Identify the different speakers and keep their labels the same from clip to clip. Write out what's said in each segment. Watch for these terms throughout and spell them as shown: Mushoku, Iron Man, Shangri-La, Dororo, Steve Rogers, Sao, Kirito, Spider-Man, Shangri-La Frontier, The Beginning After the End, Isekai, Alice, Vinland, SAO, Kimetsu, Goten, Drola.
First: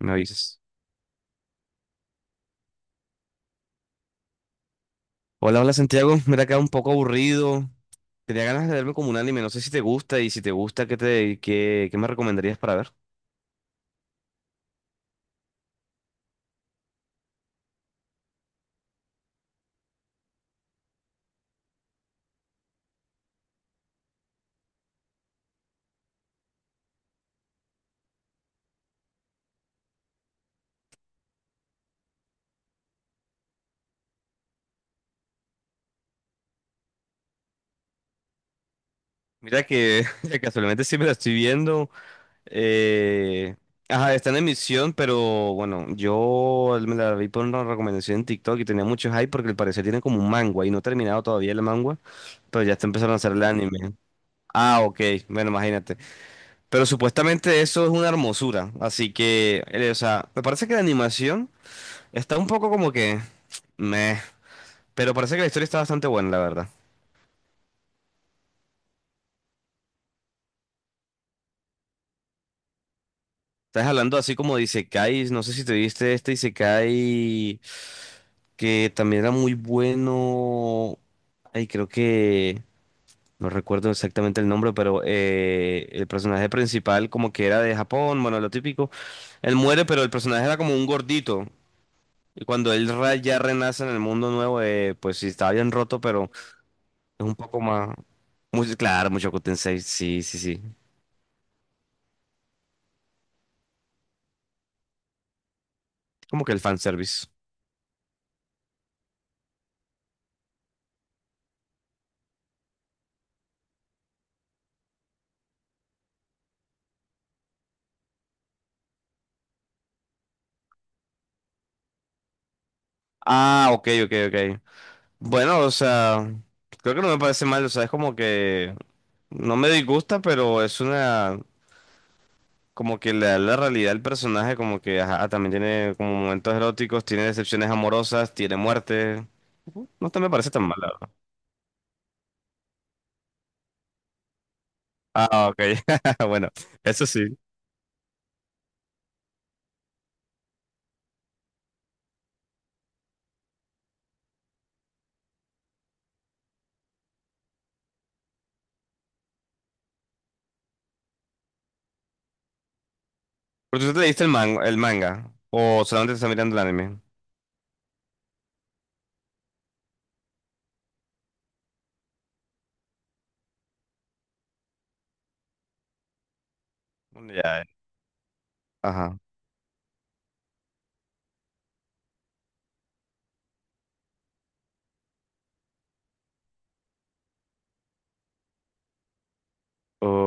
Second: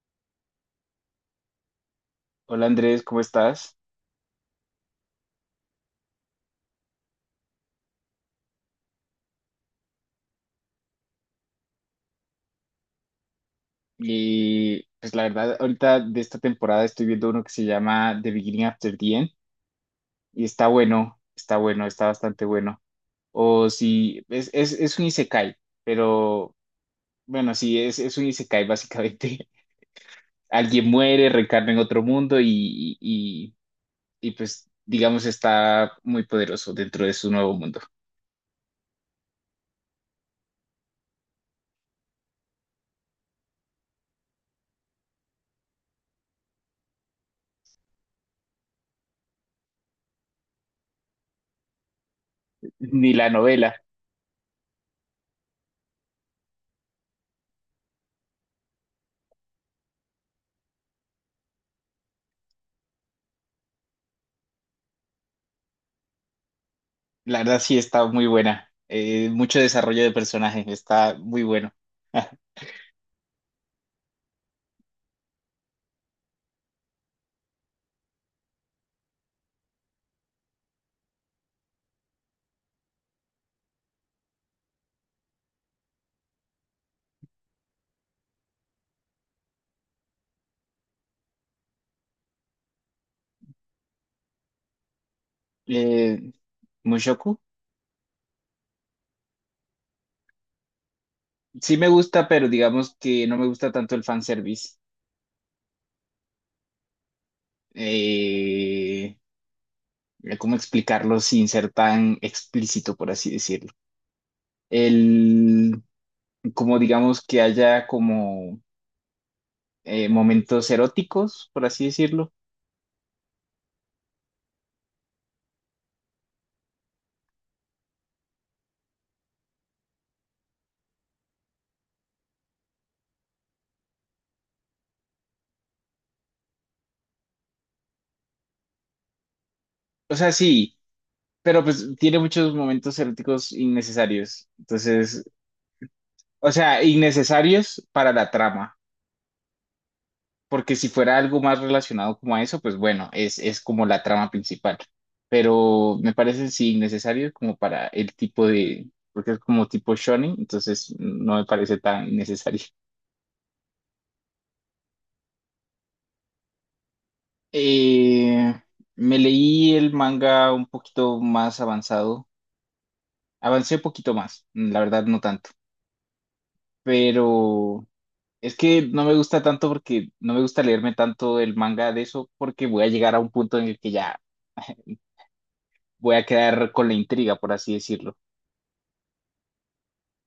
Speaker 1: Me avisas.
Speaker 2: Hola Andrés, ¿cómo estás?
Speaker 1: Hola, hola Santiago. Mira, acá un poco aburrido. Tenía ganas de verme como un anime. No sé si te gusta y si te gusta, ¿qué me recomendarías para ver?
Speaker 2: Y pues la verdad, ahorita de esta temporada estoy viendo uno que se llama The Beginning After the End y está bueno, está bueno, está bastante bueno. O si es un isekai, pero bueno, sí, es un isekai básicamente. Alguien muere, reencarna en otro mundo y, y y, pues digamos está muy poderoso dentro de su nuevo mundo.
Speaker 1: Mira que casualmente sí me la estoy viendo. eh, Ajá, está en emisión, pero bueno, yo me la vi por una recomendación en TikTok y tenía mucho hype porque al parecer tiene como un manga y no he terminado todavía el manga, pero ya está
Speaker 2: Ni
Speaker 1: empezando a
Speaker 2: la
Speaker 1: hacer el
Speaker 2: novela,
Speaker 1: anime. Ah, ok, bueno, imagínate. Pero supuestamente eso es una hermosura, así que, o sea, me parece que la animación está un poco como que meh, pero parece que la historia está bastante buena, la verdad.
Speaker 2: la verdad sí está muy buena. Mucho desarrollo de personajes, está muy bueno.
Speaker 1: Estás hablando así como de isekais. No sé si te viste este isekai que también era muy bueno. Ay, creo que no recuerdo exactamente el nombre, pero el personaje principal como que era de Japón, bueno, lo típico. Él muere, pero el personaje era como un gordito. Y cuando ya renace en el mundo nuevo, pues sí, estaba bien roto, pero
Speaker 2: Eh,
Speaker 1: es un
Speaker 2: Mushoku.
Speaker 1: poco más muy, claro, mucho Goten. Sí, sí, sí.
Speaker 2: Sí me gusta, pero digamos que no me gusta tanto el fanservice.
Speaker 1: Como que el fanservice.
Speaker 2: Eh, ¿Cómo explicarlo sin ser tan explícito, por así decirlo? El, Como digamos que haya como momentos eróticos, por así decirlo.
Speaker 1: Ah, ok, ok, ok. Bueno, o sea, creo que no me parece mal, o sea, es como que no me disgusta, pero es una, como que le da la realidad al personaje, como que, ajá, también tiene como momentos eróticos, tiene decepciones amorosas, tiene muerte. No
Speaker 2: O
Speaker 1: te me
Speaker 2: sea,
Speaker 1: parece tan mal,
Speaker 2: sí,
Speaker 1: la verdad.
Speaker 2: pero pues tiene muchos momentos eróticos innecesarios. Entonces,
Speaker 1: Ah, ok. Bueno,
Speaker 2: o sea,
Speaker 1: eso sí.
Speaker 2: innecesarios para la trama. Porque si fuera algo más relacionado como a eso, pues bueno, es como la trama principal. Pero me parece sí innecesario como para el tipo de, porque es como tipo shonen, entonces no me parece tan innecesario.
Speaker 1: Pero tú te leíste el el manga, o solamente te estás mirando el anime.
Speaker 2: Eh, Me leí el manga un poquito más avanzado. Avancé un poquito más, la verdad no tanto.
Speaker 1: Ya, eh.
Speaker 2: Pero es que no me
Speaker 1: Ajá.
Speaker 2: gusta tanto porque no me gusta leerme tanto el manga de eso porque voy a llegar a un punto en el que ya voy a quedar con la intriga, por así decirlo.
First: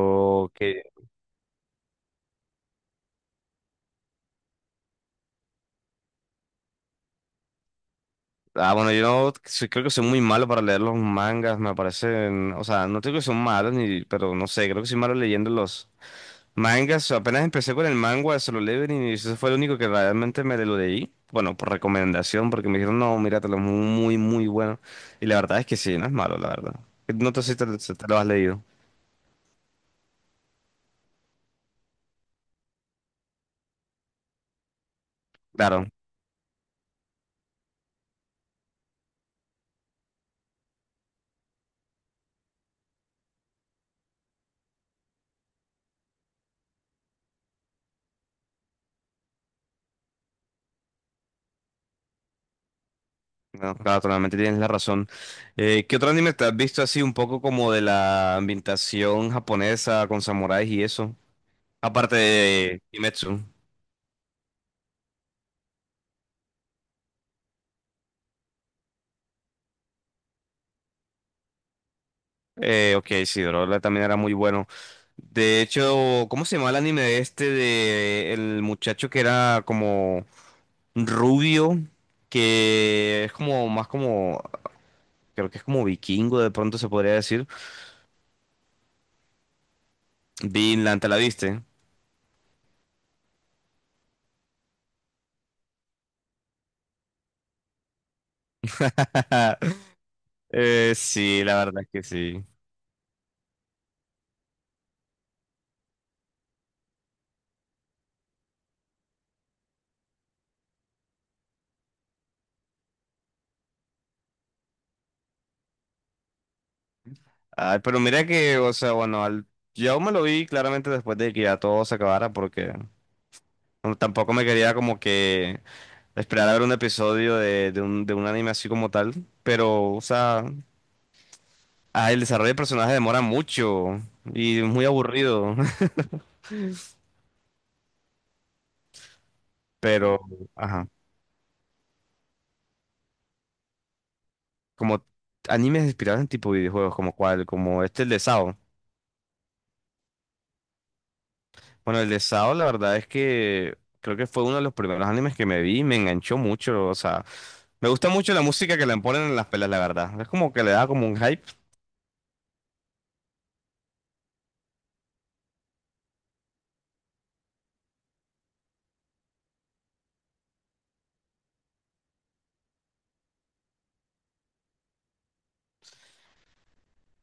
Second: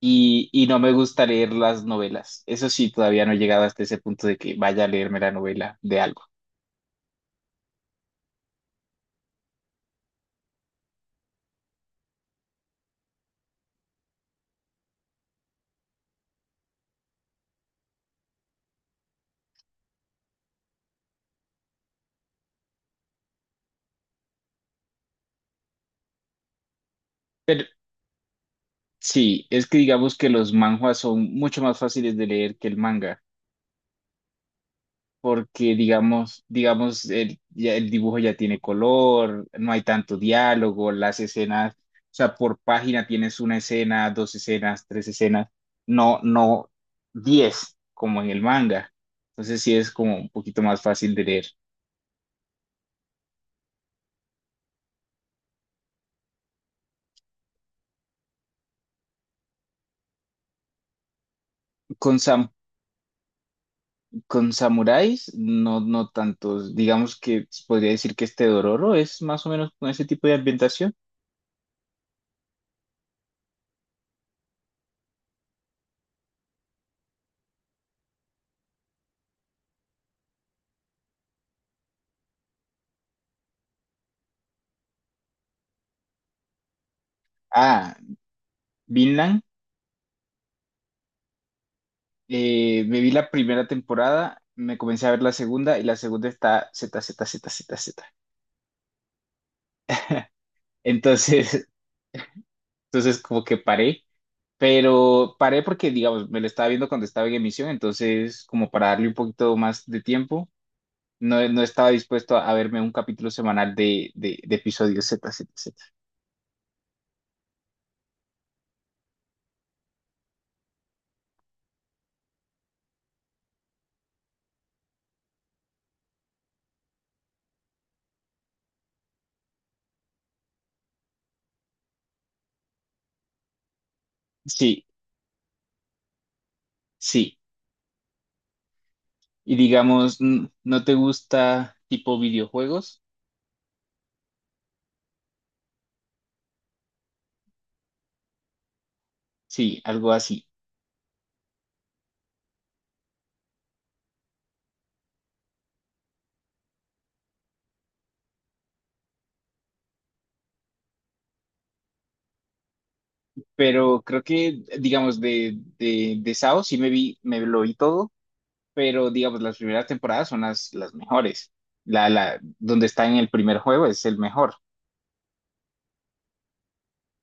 Speaker 2: Y, y no me gusta leer las novelas. Eso sí, todavía no he llegado hasta ese punto de que vaya a leerme la novela de algo.
Speaker 1: Ah, bueno, yo no soy- creo que soy muy malo para leer los mangas, me parecen, o sea, no creo que son malos, ni, pero no sé, creo que soy malo leyendo los mangas. Apenas empecé con el manga, se lo leo y eso fue lo único que realmente me lo leí. Bueno, por recomendación, porque me dijeron, no, míratelo, es muy, muy bueno. Y la verdad es que sí, no es malo, la verdad. No te sé si te, si te lo has leído.
Speaker 2: Sí, es que digamos que los manhwas son mucho más fáciles de leer que el manga, porque
Speaker 1: Claro,
Speaker 2: digamos, el, ya el dibujo ya tiene color, no hay tanto diálogo, las escenas, o sea, por página tienes una escena, dos escenas, tres escenas, no, no diez, como en el manga. Entonces sí es como un poquito más fácil de leer.
Speaker 1: no, claro, totalmente tienes la razón. ¿Qué otro anime te has visto así un poco como de la ambientación japonesa con samuráis y eso? Aparte
Speaker 2: Con, sam-
Speaker 1: de Kimetsu.
Speaker 2: con samuráis, no, no tantos. Digamos que podría decir que este Dororo es más o menos con ese tipo de ambientación.
Speaker 1: Ok, sí, Drola también era muy bueno. De hecho, ¿cómo se llama el anime de este de el muchacho que era como rubio? Que es como más como, creo que es como vikingo, de pronto se podría decir.
Speaker 2: Ah, Vinland.
Speaker 1: Vinland, ¿te la viste?
Speaker 2: Me vi la primera temporada, me comencé a ver la segunda y la segunda está z z z z z.
Speaker 1: Sí, la
Speaker 2: Entonces,
Speaker 1: verdad es que sí.
Speaker 2: entonces como que paré, pero paré porque, digamos, me lo estaba viendo cuando estaba en emisión, entonces como para darle un poquito más de tiempo, no, no estaba dispuesto a verme un capítulo semanal de, de episodios z Z, Z.
Speaker 1: Ay, pero mira que, o sea, bueno, yo me lo vi claramente después de que ya todo se acabara porque no, tampoco me quería como que esperar a ver un episodio de un anime así como tal. Pero, o sea, ah, el desarrollo de personaje demora mucho y es
Speaker 2: Sí.
Speaker 1: muy aburrido.
Speaker 2: Sí, y digamos,
Speaker 1: Pero,
Speaker 2: ¿no
Speaker 1: ajá.
Speaker 2: te gusta tipo videojuegos?
Speaker 1: Como animes inspirados en tipo videojuegos, como cuál, como este, el de Sao.
Speaker 2: Sí, algo así.
Speaker 1: Bueno, el de Sao, la verdad es que creo que fue uno de los primeros animes que me vi y me enganchó mucho. O sea, me gusta mucho la música que le ponen en las pelas, la verdad. Es como que le da como un hype.
Speaker 2: Pero creo que, digamos, de SAO sí me vi, me lo vi todo, pero digamos, las primeras temporadas son las mejores. La donde está en el primer juego es el mejor.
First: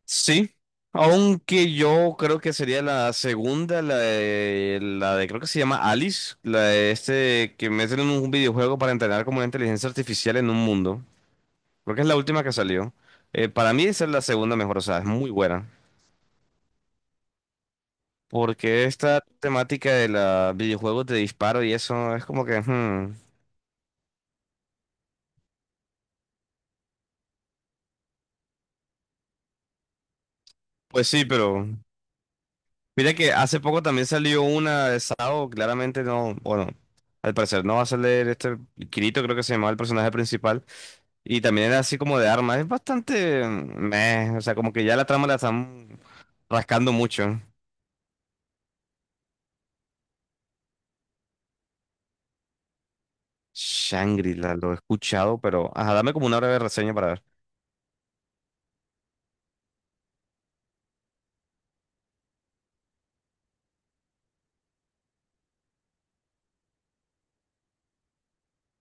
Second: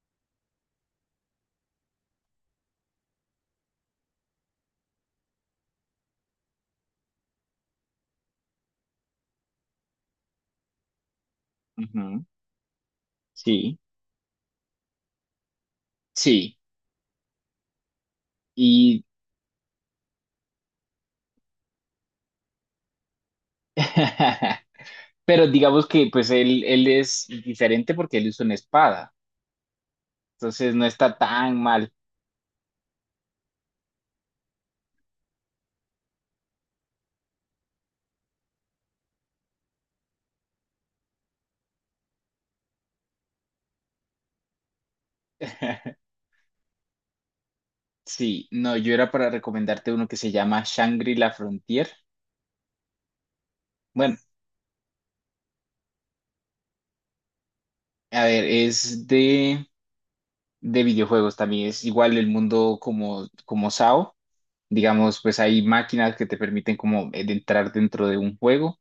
Speaker 1: Sí, aunque yo creo que sería la segunda, la de creo que se llama Alice, la de este que meten en un videojuego para entrenar como una inteligencia artificial en un mundo. Creo que es la
Speaker 2: Ujú,
Speaker 1: última que salió. Para
Speaker 2: sí,
Speaker 1: mí esa es la segunda mejor, o sea, es muy buena.
Speaker 2: sí.
Speaker 1: Porque
Speaker 2: Y,
Speaker 1: esta temática de los videojuegos de disparo y eso es como que hmm.
Speaker 2: pero digamos que pues él es diferente porque él usa una espada, entonces no
Speaker 1: Pues
Speaker 2: está
Speaker 1: sí,
Speaker 2: tan
Speaker 1: pero
Speaker 2: mal.
Speaker 1: mira que hace poco también salió una de Sao, claramente no, bueno, al parecer no va a salir este Kirito, creo que se llamaba el personaje principal, y también era así como de armas, es bastante meh, o sea, como que ya la trama la están rascando mucho.
Speaker 2: Sí, no, yo era para recomendarte uno que se llama Shangri-La Frontier. Bueno,
Speaker 1: Shangri-La, lo he escuchado, pero ajá, dame como una breve reseña para ver.
Speaker 2: a ver, es de videojuegos también, es igual el mundo como SAO. Digamos, pues hay máquinas que te permiten como de entrar dentro de un juego,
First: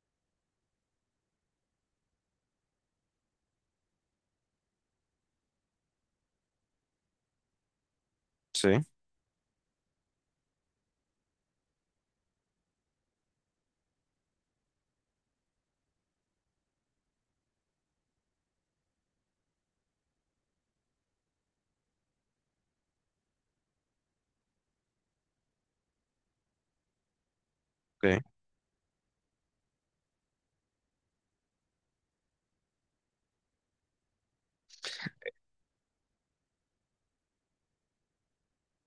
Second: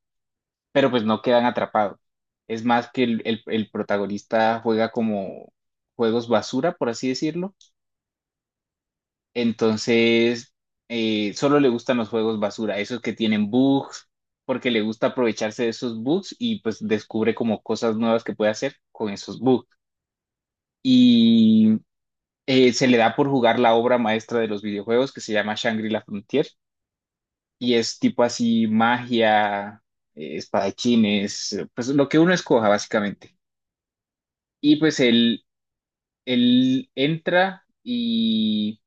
Speaker 2: pero pues no quedan atrapados. Es más que el, el protagonista juega como juegos basura, por así decirlo.
Speaker 1: Sí,
Speaker 2: Entonces, solo le gustan los juegos basura, esos que tienen bugs, porque le gusta aprovecharse de esos bugs y pues descubre como cosas nuevas que puede hacer con esos bugs. Y se le da por jugar la obra maestra de los videojuegos que se llama Shangri-La Frontier y es
Speaker 1: ok.
Speaker 2: tipo así magia, espadachines, pues lo que uno escoja básicamente. Y pues él entra y,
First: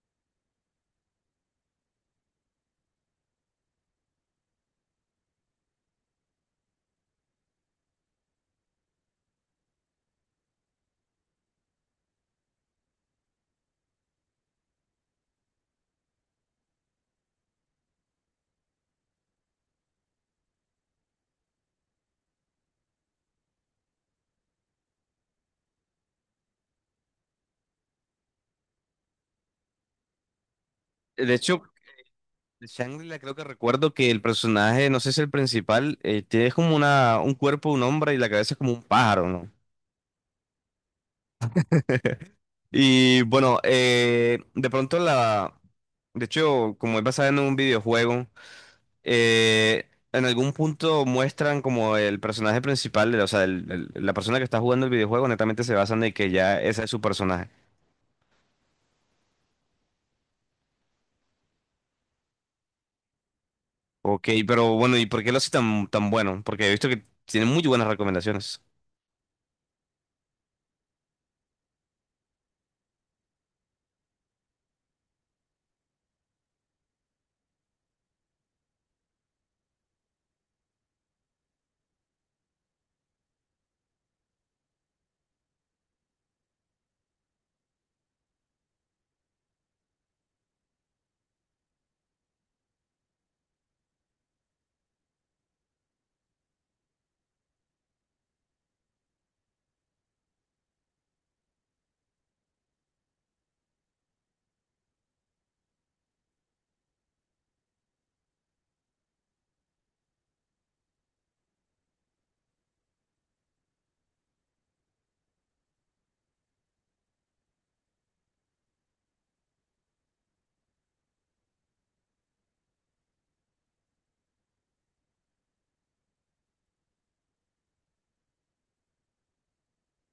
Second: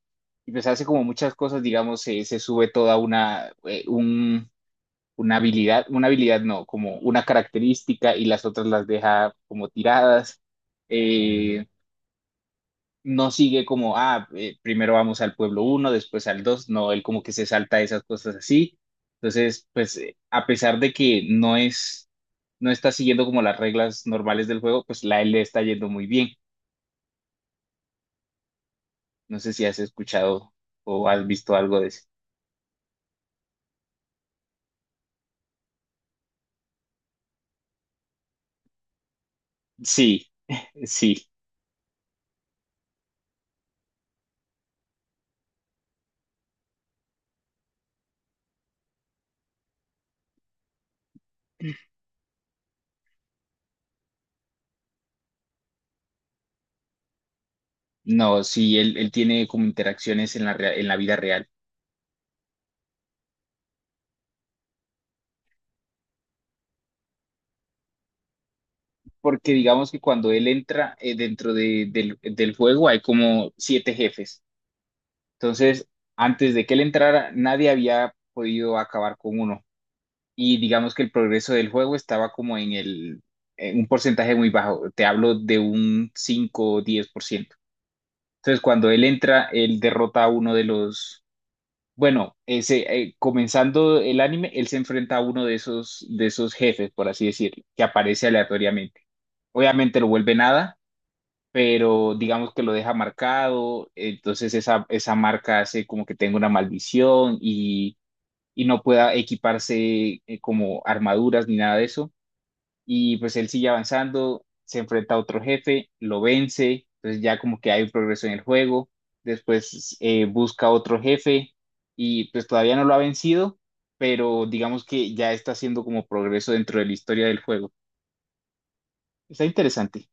Speaker 2: y, pues hace como muchas cosas, digamos, se sube toda una, una habilidad no, como una característica y las otras las deja como tiradas. Eh, no sigue como, ah, primero vamos al pueblo uno después al 2 no, él como que se salta esas cosas así. Entonces, pues a pesar de que no es, no está siguiendo como las reglas normales del juego, pues la él le está yendo muy bien. No sé si has escuchado o has
Speaker 1: De
Speaker 2: visto
Speaker 1: hecho,
Speaker 2: algo de eso.
Speaker 1: de Shangri-La creo que recuerdo que el personaje, no sé si el principal, tiene como una, un cuerpo, un hombre y la cabeza es como un pájaro, ¿no?
Speaker 2: Sí, sí.
Speaker 1: Y bueno, de pronto la de hecho, como es basada en un videojuego, en algún punto muestran como el personaje principal, o sea, la persona que está jugando el videojuego, netamente se basan en que ya ese es su personaje.
Speaker 2: No, sí, él tiene como interacciones en en la vida real.
Speaker 1: Ok, pero bueno, ¿y por qué lo hace tan, tan bueno? Porque he visto que tiene muy buenas recomendaciones.
Speaker 2: Porque digamos que cuando él entra dentro del juego hay como siete jefes. Entonces, antes de que él entrara, nadie había podido acabar con uno. Y digamos que el progreso del juego estaba como en el, en un porcentaje muy bajo. Te hablo de un 5 o 10%. Entonces, cuando él entra, él derrota a uno de los. Bueno, ese, comenzando el anime, él se enfrenta a uno de esos, jefes, por así decirlo, que aparece aleatoriamente. Obviamente lo vuelve nada, pero digamos que lo deja marcado, entonces esa marca hace como que tenga una maldición y no pueda equiparse como armaduras ni nada de eso y pues él sigue avanzando, se enfrenta a otro jefe, lo vence, entonces ya como que hay un progreso en el juego, después busca otro jefe y pues todavía no lo ha vencido, pero digamos que ya está haciendo como progreso dentro de la historia del juego. Está interesante.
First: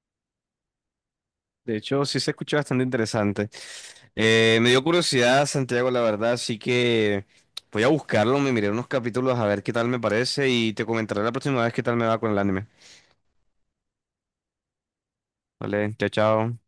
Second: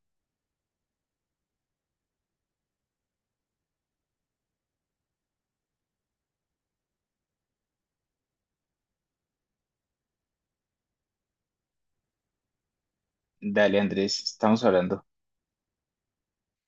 Speaker 1: De hecho, sí se escucha bastante interesante. Me dio curiosidad, Santiago, la verdad, así que voy a buscarlo, me miré unos capítulos a ver qué tal me parece y te comentaré la próxima vez qué tal me va con el anime.
Speaker 2: Dale, Andrés, estamos hablando.
Speaker 1: Vale, chao, chao.